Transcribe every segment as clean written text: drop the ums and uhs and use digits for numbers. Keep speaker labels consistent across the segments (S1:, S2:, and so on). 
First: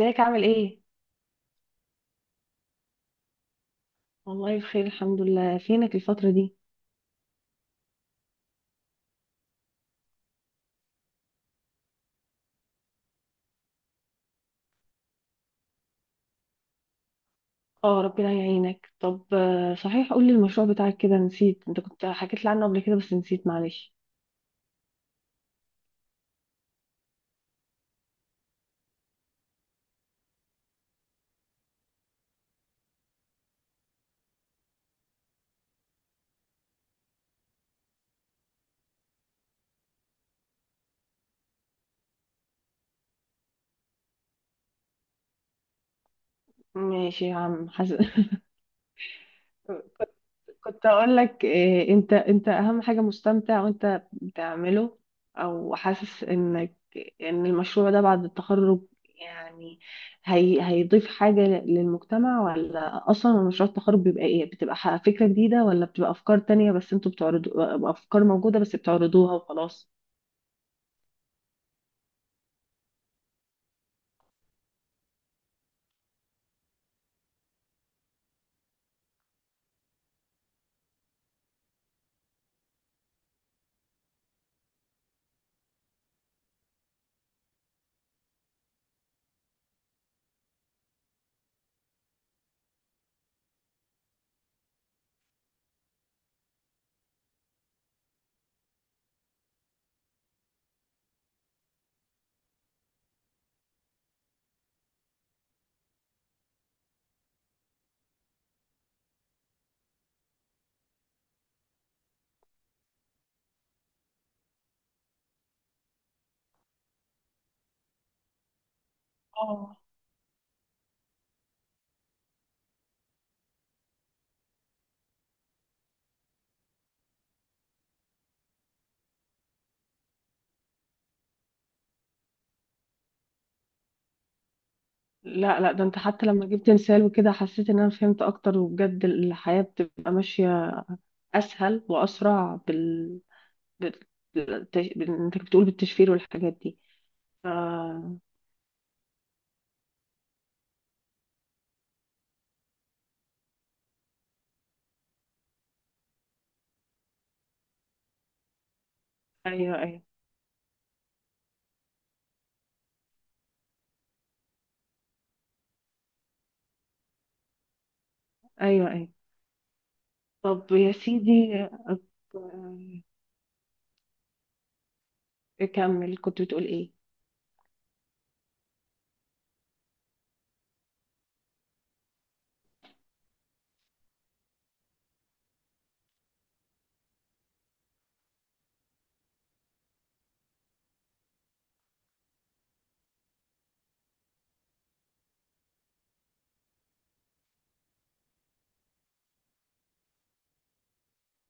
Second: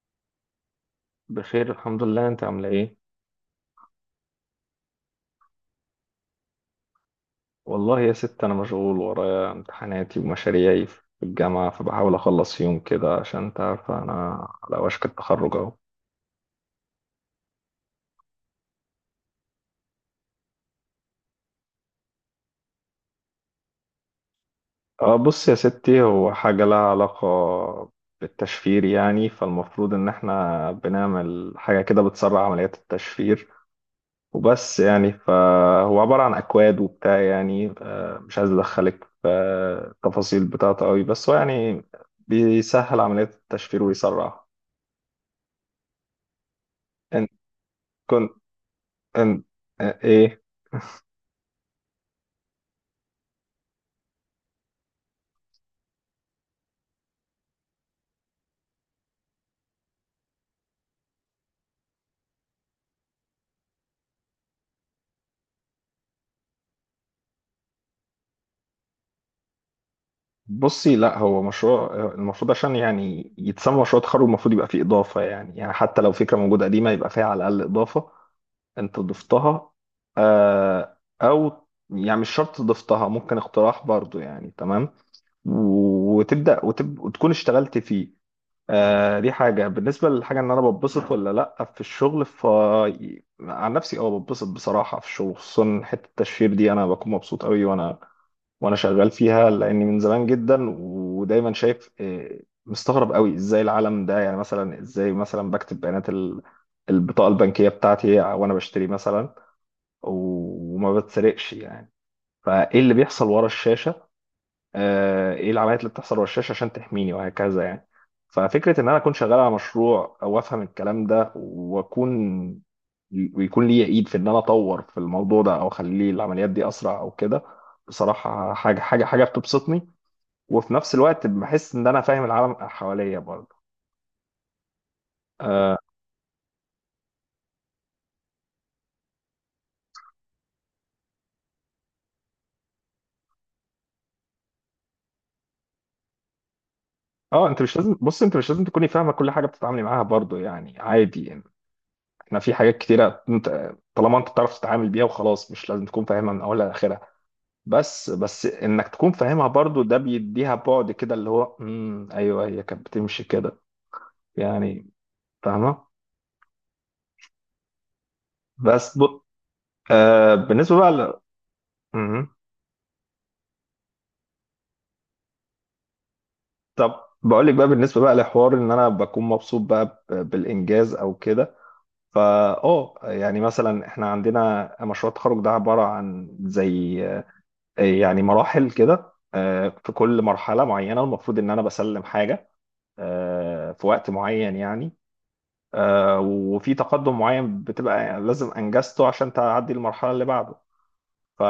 S1: ازيك عامل ايه؟
S2: بخير، الحمد لله. انت عامله ايه؟
S1: والله بخير الحمد لله، فينك الفترة دي؟
S2: والله يا ست انا مشغول ورايا امتحاناتي ومشاريعي في الجامعه، فبحاول اخلص يوم كده عشان انت عارفه انا على وشك التخرج اهو.
S1: اه، ربنا يعينك. طب صحيح، قولي المشروع بتاعك، كده نسيت. انت كنت حكيت لي عنه قبل كده بس نسيت، معلش.
S2: اه، بص يا ستي، هو حاجه لها علاقه بالتشفير يعني، فالمفروض ان احنا بنعمل حاجه كده بتسرع عمليات التشفير وبس يعني. فهو عباره عن اكواد وبتاع يعني، اه مش عايز ادخلك في التفاصيل بتاعته قوي، بس هو يعني بيسهل عمليات التشفير ويسرعها.
S1: ماشي يا عم حسن.
S2: كنت أم- ايه...
S1: كنت اقول لك إيه، انت اهم حاجه مستمتع وانت بتعمله، او حاسس ان المشروع ده بعد التخرج يعني هيضيف حاجه للمجتمع، ولا اصلا مشروع التخرج بيبقى ايه، بتبقى فكره جديده ولا بتبقى افكار تانية بس انتوا بتعرضوا افكار موجوده بس بتعرضوها وخلاص؟
S2: بصي، لا هو مشروع، المفروض عشان يعني يتسمى مشروع تخرج المفروض يبقى فيه اضافه يعني. يعني حتى لو فكره موجوده قديمه يبقى فيها على الاقل اضافه انت ضفتها. آه، او يعني مش شرط ضفتها، ممكن اقتراح برضو يعني، تمام. وتبدا وتكون اشتغلت فيه. آه، دي حاجه بالنسبه للحاجه ان انا بتبسط ولا لا في الشغل. ف... عن نفسي اه بتبسط بصراحه في الشغل، خصوصا حته التشفير دي انا بكون مبسوط قوي، وانا شغال فيها لاني من زمان جدا. ودايما شايف، مستغرب قوي ازاي العالم ده، يعني مثلا ازاي مثلا بكتب بيانات البطاقه البنكيه بتاعتي وانا بشتري مثلا وما بتسرقش يعني. فايه اللي بيحصل ورا الشاشه؟ ايه العمليات اللي بتحصل ورا الشاشه عشان تحميني وهكذا يعني. ففكره ان انا اكون شغال على
S1: اه.
S2: مشروع او افهم الكلام ده واكون، ويكون لي ايد في ان انا اطور في الموضوع ده او اخليه العمليات دي اسرع او كده، بصراحه حاجه بتبسطني. وفي نفس الوقت بحس ان انا فاهم العالم حواليا برضه.
S1: لا، لا،
S2: اه،
S1: ده انت حتى لما جبت مثال وكده حسيت ان انا فهمت اكتر، وبجد الحياه بتبقى ماشيه اسهل واسرع بت- انت كنت بتقول بالتشفير والحاجات دي.
S2: انت مش لازم،
S1: آه.
S2: بص، انت مش لازم تكوني فاهمه كل حاجه بتتعاملي معاها برضه يعني، عادي يعني. احنا في حاجات كتيره، انت طالما انت بتعرف تتعامل بيها وخلاص، مش لازم تكون فاهمها من اولها لاخرها. بس انك تكون فاهمها
S1: ايوه،
S2: برضه، ده
S1: ايوه،
S2: بيديها بعد كده. اللي هو ايوه، هي كانت بتمشي كده يعني، فاهمه؟
S1: ايوه،
S2: بس ب...
S1: ايوه.
S2: آه،
S1: طب
S2: بالنسبه بقى
S1: يا
S2: ل...
S1: سيدي، أك-
S2: مم.
S1: اكمل كنت بتقول ايه؟
S2: طب بقول لك بقى، بالنسبه بقى لحوار ان انا بكون مبسوط بقى بالانجاز او كده، فا اه يعني مثلا احنا عندنا مشروع التخرج ده عباره عن زي، يعني مراحل كده. في كل مرحله معينه المفروض ان انا بسلم حاجه في وقت معين يعني، وفي تقدم معين بتبقى لازم انجزته عشان تعدي المرحله اللي بعده ف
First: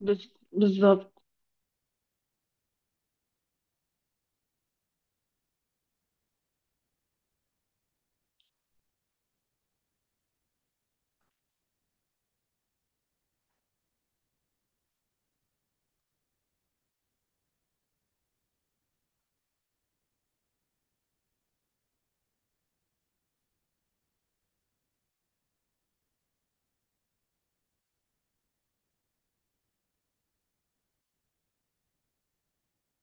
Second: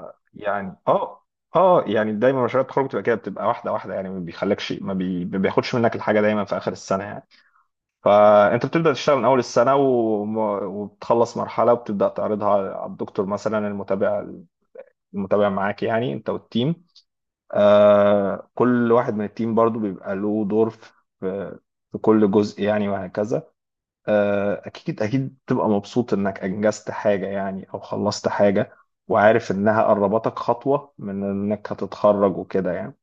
S1: بز-
S2: يعني.
S1: بالظبط
S2: اه، اه يعني دايما مشاريع التخرج بتبقى كده، بتبقى واحده واحده يعني، ما بيخليكش، ما بياخدش منك الحاجه دايما في اخر السنه يعني. فانت بتبدا تشتغل من اول السنه وبتخلص مرحله، وبتبدا تعرضها على الدكتور مثلا المتابع، معاك يعني، انت والتيم. آه، كل واحد من التيم برضو بيبقى له دور في، في كل جزء يعني وهكذا. آه، اكيد اكيد بتبقى مبسوط انك انجزت حاجه يعني او خلصت حاجه، وعارف انها قربتك خطوه من انك هتتخرج وكده يعني،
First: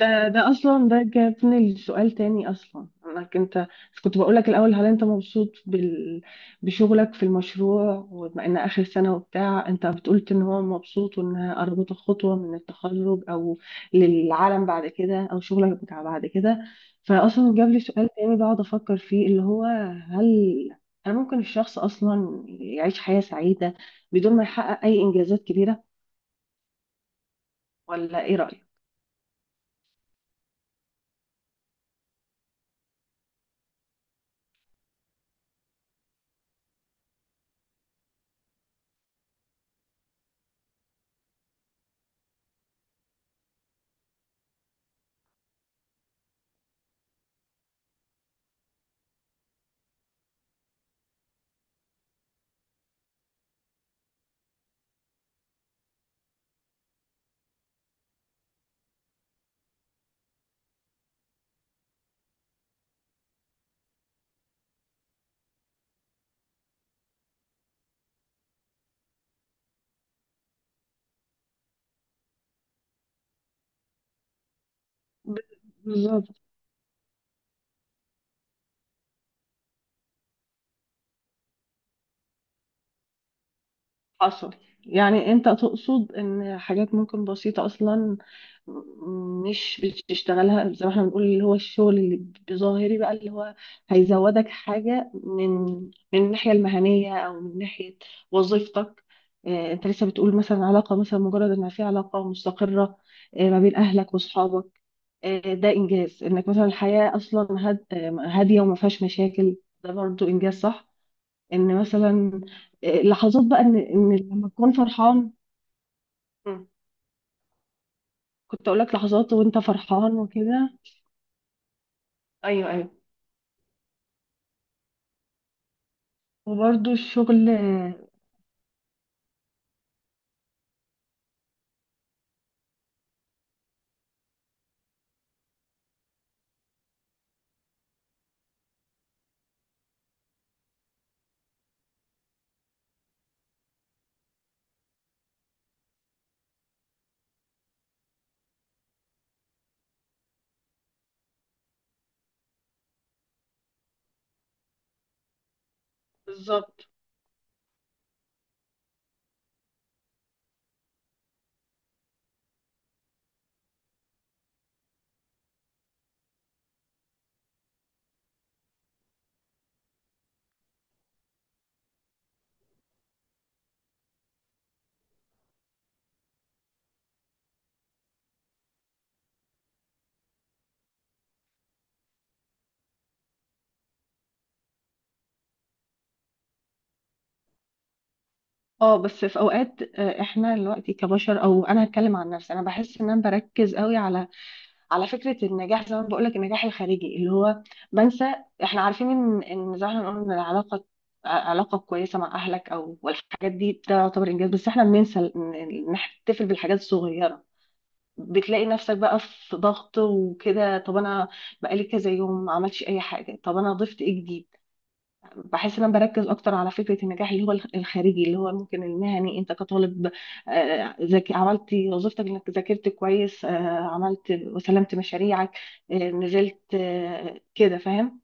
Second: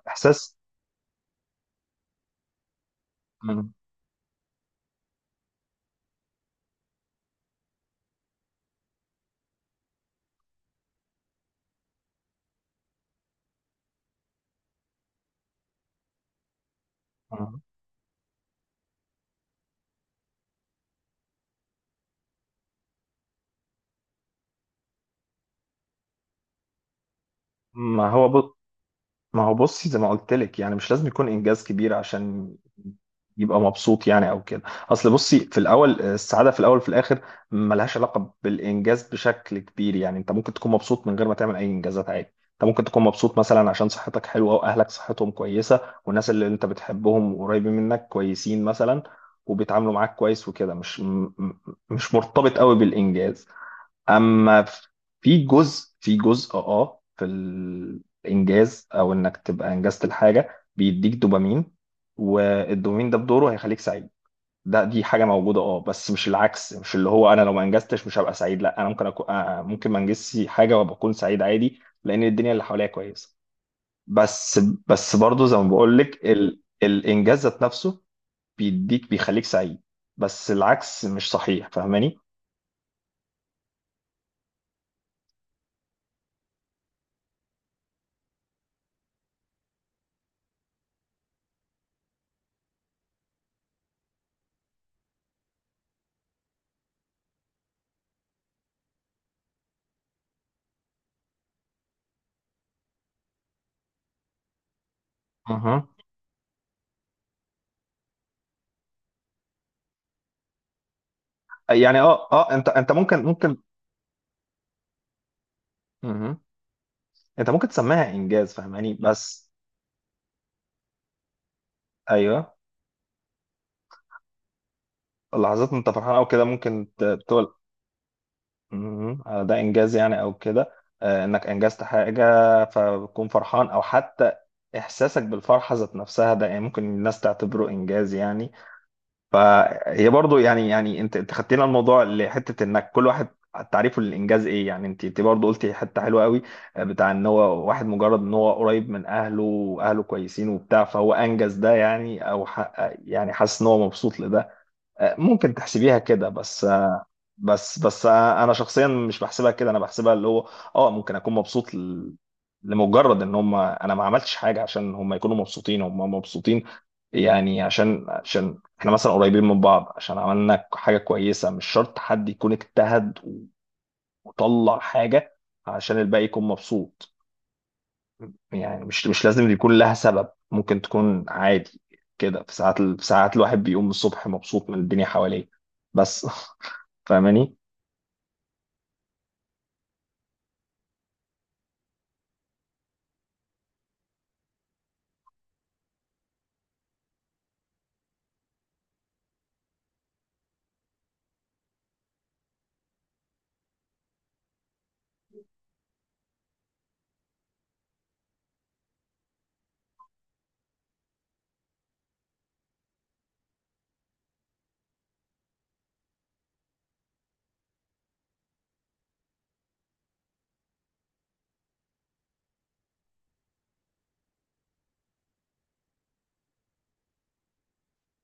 S1: ده اصلا ده جابني لسؤال تاني، اصلا انك انت
S2: مم.
S1: كنت بقولك الاول، هل انت مبسوط بشغلك في المشروع؟ وبما ان اخر سنه وبتاع، انت بتقولت ان هو مبسوط وانها قربت خطوه من التخرج، او للعالم بعد كده، او شغلك بتاع بعد كده، فاصلا
S2: مم.
S1: جاب لي سؤال تاني بقعد افكر فيه، اللي هو: هل هل ممكن الشخص اصلا يعيش حياه سعيده بدون ما يحقق اي انجازات كبيره؟
S2: ما
S1: ولا ايه
S2: هو
S1: رايك؟
S2: ما هو بصي زي ما قلت لك، يعني مش لازم يكون انجاز كبير عشان يبقى مبسوط يعني او كده. اصل بصي، في الاول السعاده في الاول وفي الاخر ملهاش علاقه بالانجاز بشكل كبير يعني. انت ممكن تكون مبسوط من غير ما تعمل اي انجازات عادي. انت ممكن تكون مبسوط مثلا عشان صحتك حلوه، واهلك صحتهم كويسه، والناس اللي انت بتحبهم قريبين منك كويسين مثلا وبيتعاملوا معاك كويس وكده. مش م- م- مش مرتبط قوي بالانجاز. اما في جزء اه في الانجاز، او انك تبقى انجزت الحاجه، بيديك دوبامين، والدوبامين ده بدوره هيخليك سعيد. ده دي حاجه موجوده اه، بس مش العكس. مش اللي هو انا لو ما انجزتش مش هبقى سعيد. لا، انا ممكن أكون ممكن ما انجزش حاجه وابقى اكون سعيد عادي لان الدنيا اللي حواليا كويسه. بس
S1: ب-
S2: برضه زي ما بقول لك،
S1: بالظبط.
S2: ال... الانجاز ذات نفسه بيديك بيخليك سعيد، بس العكس مش صحيح، فاهماني؟
S1: حصل. يعني انت تقصد ان حاجات ممكن بسيطة اصلا، مش بتشتغلها زي ما احنا بنقول، اللي هو الشغل اللي بظاهري بقى، اللي هو هيزودك حاجة من الناحية المهنية، او من ناحية وظيفتك. اه، انت لسه بتقول مثلا علاقة، مثلا مجرد ان في علاقة مستقرة، اه، ما بين اهلك واصحابك، اه، ده
S2: اها،
S1: انجاز انك مثلا الحياة اصلا هادية وما فيهاش مشاكل، ده برضو انجاز صح؟ ان
S2: يعني اه،
S1: مثلا
S2: اه انت ممكن
S1: لحظات
S2: ممكن
S1: بقى ان لما تكون فرحان.
S2: مهم.
S1: مم.
S2: انت ممكن تسميها انجاز،
S1: كنت اقول
S2: فاهماني؟
S1: لك لحظات
S2: بس
S1: وانت فرحان وكده.
S2: ايوه،
S1: ايوه، ايوه.
S2: اللحظات انت فرحان او كده ممكن
S1: وبرده الشغل
S2: تقول
S1: آه،
S2: مهم. آه، ده انجاز يعني او كده، آه، انك انجزت حاجه فبتكون فرحان، او حتى احساسك بالفرحه ذات نفسها، ده يعني ممكن الناس تعتبره انجاز يعني. فهي برضو يعني، يعني انت خدتينا الموضوع لحته انك كل واحد تعريفه للانجاز ايه يعني. انت برضو قلتي حته حلوه قوي، آه، بتاع ان هو واحد مجرد ان هو قريب من اهله واهله كويسين وبتاع، فهو انجز ده يعني، او يعني حاسس ان هو مبسوط لده، ممكن تحسبيها كده. بس
S1: بالظبط.
S2: بس انا شخصيا مش بحسبها كده، انا بحسبها اللي هو اه ممكن اكون مبسوط لمجرد ان هم... انا ما عملتش حاجه عشان هم يكونوا مبسوطين، هم مبسوطين يعني عشان احنا مثلا قريبين من بعض، عشان عملنا حاجه كويسه. مش شرط حد يكون اجتهد وطلع حاجه عشان الباقي يكون مبسوط. يعني مش، مش لازم يكون لها سبب، ممكن تكون عادي كده. في ساعات الواحد بيقوم الصبح مبسوط من الدنيا حواليه بس فاهماني؟
S1: اه بس في اوقات، احنا دلوقتي كبشر، او انا هتكلم عن نفسي، انا بحس ان انا بركز قوي على فكره النجاح. زي ما بقول لك النجاح الخارجي اللي هو بنسى. احنا عارفين ان زي ما احنا بنقول ان العلاقه، علاقه كويسه مع اهلك والحاجات دي، ده يعتبر انجاز. بس احنا بننسى إن نحتفل بالحاجات الصغيره. بتلاقي نفسك بقى في ضغط وكده، طب انا بقالي كذا يوم ما عملتش اي حاجه، طب انا ضفت ايه جديد؟ بحس ان انا بركز اكتر على فكره النجاح اللي هو الخارجي، اللي هو ممكن المهني، انت كطالب ذاك عملت وظيفتك انك ذاكرت كويس، عملت وسلمت مشاريعك، نزلت، كده فاهم.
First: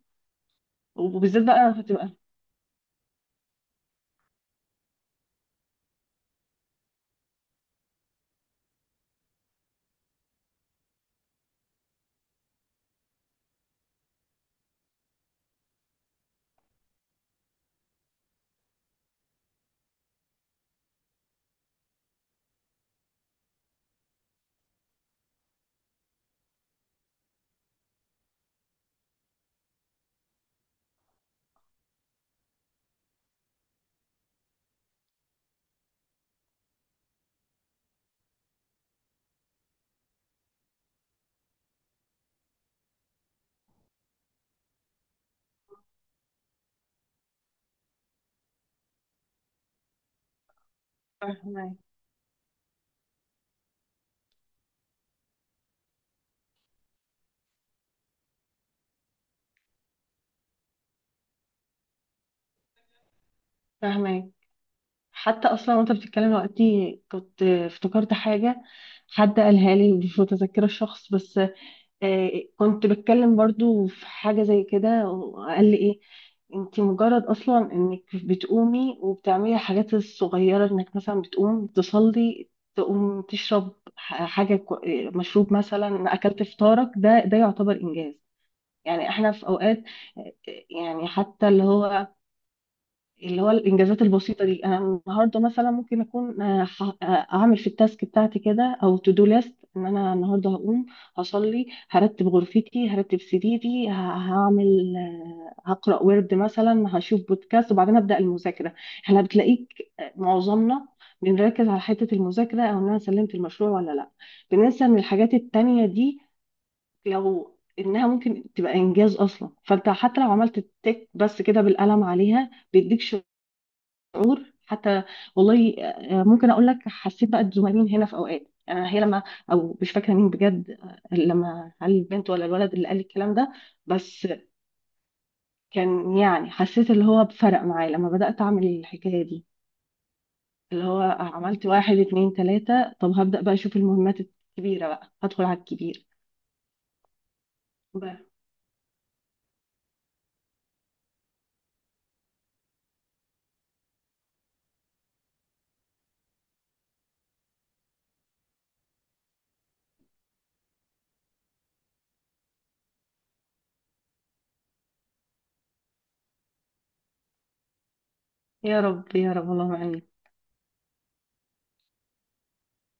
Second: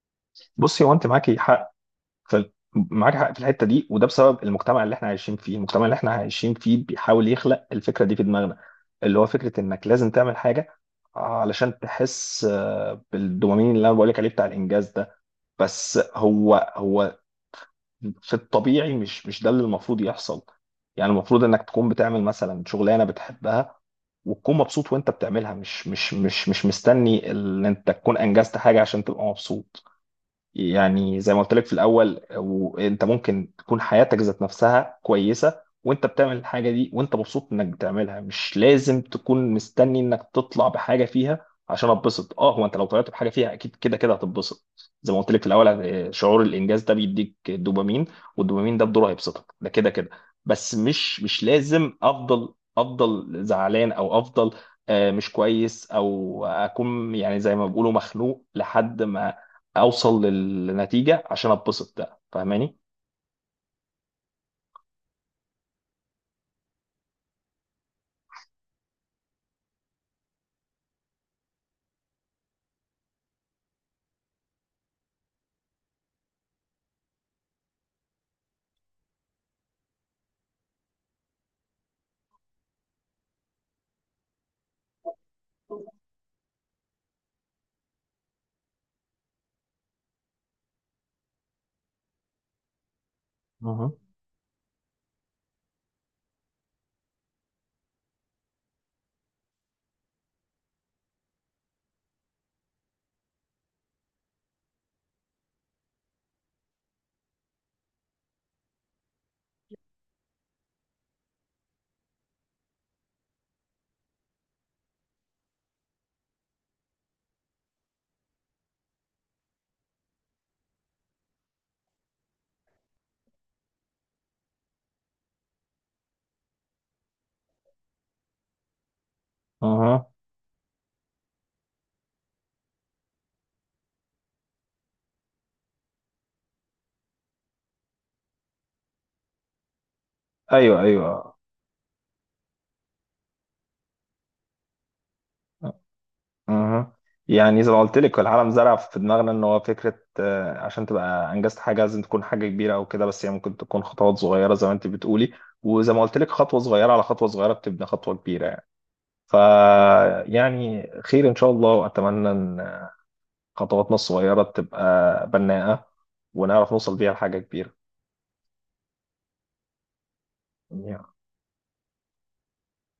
S2: بصي، هو انت معاكي
S1: وبالذات
S2: حق،
S1: بقى بتبقى.
S2: معاك حق في الحته دي، وده بسبب المجتمع اللي احنا عايشين فيه. المجتمع اللي احنا عايشين فيه بيحاول يخلق الفكره دي في دماغنا، اللي هو فكره انك لازم تعمل حاجه علشان تحس بالدوبامين اللي انا بقولك عليه بتاع الانجاز ده. بس هو في الطبيعي مش، مش ده اللي المفروض يحصل. يعني المفروض انك تكون بتعمل مثلا شغلانه بتحبها، وتكون مبسوط وانت بتعملها، مش مستني ان انت تكون انجزت حاجه عشان تبقى مبسوط. يعني زي ما قلت لك في الاول، وانت ممكن تكون حياتك ذات نفسها كويسه، وانت بتعمل الحاجه دي وانت مبسوط انك بتعملها، مش لازم تكون مستني انك تطلع بحاجه فيها عشان اتبسط. اه هو انت لو طلعت بحاجه فيها اكيد كده كده هتتبسط. زي ما قلت لك في الاول، آه، شعور الانجاز ده بيديك دوبامين، والدوبامين ده بدوره هيبسطك ده كده كده. بس مش، مش
S1: فاهمه،
S2: لازم افضل، زعلان او افضل، آه، مش كويس، او اكون يعني زي ما بيقولوا مخنوق لحد ما اوصل للنتيجه عشان اتبسط ده، فاهماني؟
S1: فاهمه. حتى اصلا وانت بتتكلم دلوقتي كنت افتكرت حاجه، حد قالها لي، مش متذكره الشخص بس، آه، كنت بتكلم برضو في حاجه زي كده وقال لي ايه: انت مجرد اصلا انك بتقومي وبتعملي الحاجات الصغيره، انك مثلا بتقوم تصلي، تقوم تشرب مشروب مثلا، اكلت فطارك، ده يعتبر انجاز. يعني احنا في اوقات آه، يعني حتى اللي هو
S2: اها.
S1: الانجازات البسيطه دي. انا النهارده مثلا ممكن اكون اعمل في التاسك بتاعتي كده، او تو دو ليست، ان انا النهارده هقوم هصلي، هرتب غرفتي، هرتب سريري، هعمل هقرا ورد مثلا، هشوف بودكاست وبعدين ابدا المذاكره. احنا بتلاقيك معظمنا بنركز على حته المذاكره، او ان انا سلمت المشروع ولا لا. بننسى ان الحاجات التانيه دي لو انها ممكن تبقى انجاز اصلا، فانت حتى لو عملت التك بس كده بالقلم عليها، بيديك شعور حتى. والله ممكن اقول لك حسيت بقى بزملائين هنا في اوقات، هي لما، او مش
S2: اها.
S1: فاكره مين بجد، لما هل البنت ولا الولد اللي قال الكلام ده، بس كان يعني حسيت اللي هو بفرق معايا لما بدات اعمل الحكايه دي،
S2: ايوه
S1: اللي هو
S2: ايوه.
S1: عملت واحد، اتنين، تلاته، طب هبدا بقى اشوف المهمات الكبيره، بقى هدخل على الكبير
S2: اها، يعني زي ما قلت لك،
S1: بقى.
S2: العالم زرع في دماغنا ان هو فكره، آه، عشان تبقى انجزت حاجه لازم تكون حاجه كبيره او كده، بس هي ممكن تكون خطوات صغيره زي ما انت بتقولي. وزي ما قلت لك، خطوه صغيره على خطوه صغيره بتبني خطوه كبيره يعني. ف يعني خير ان شاء الله، واتمنى ان خطواتنا الصغيره تبقى بناءه، ونعرف نوصل بيها لحاجه كبيره.
S1: يا رب، يا رب، اللهم امين.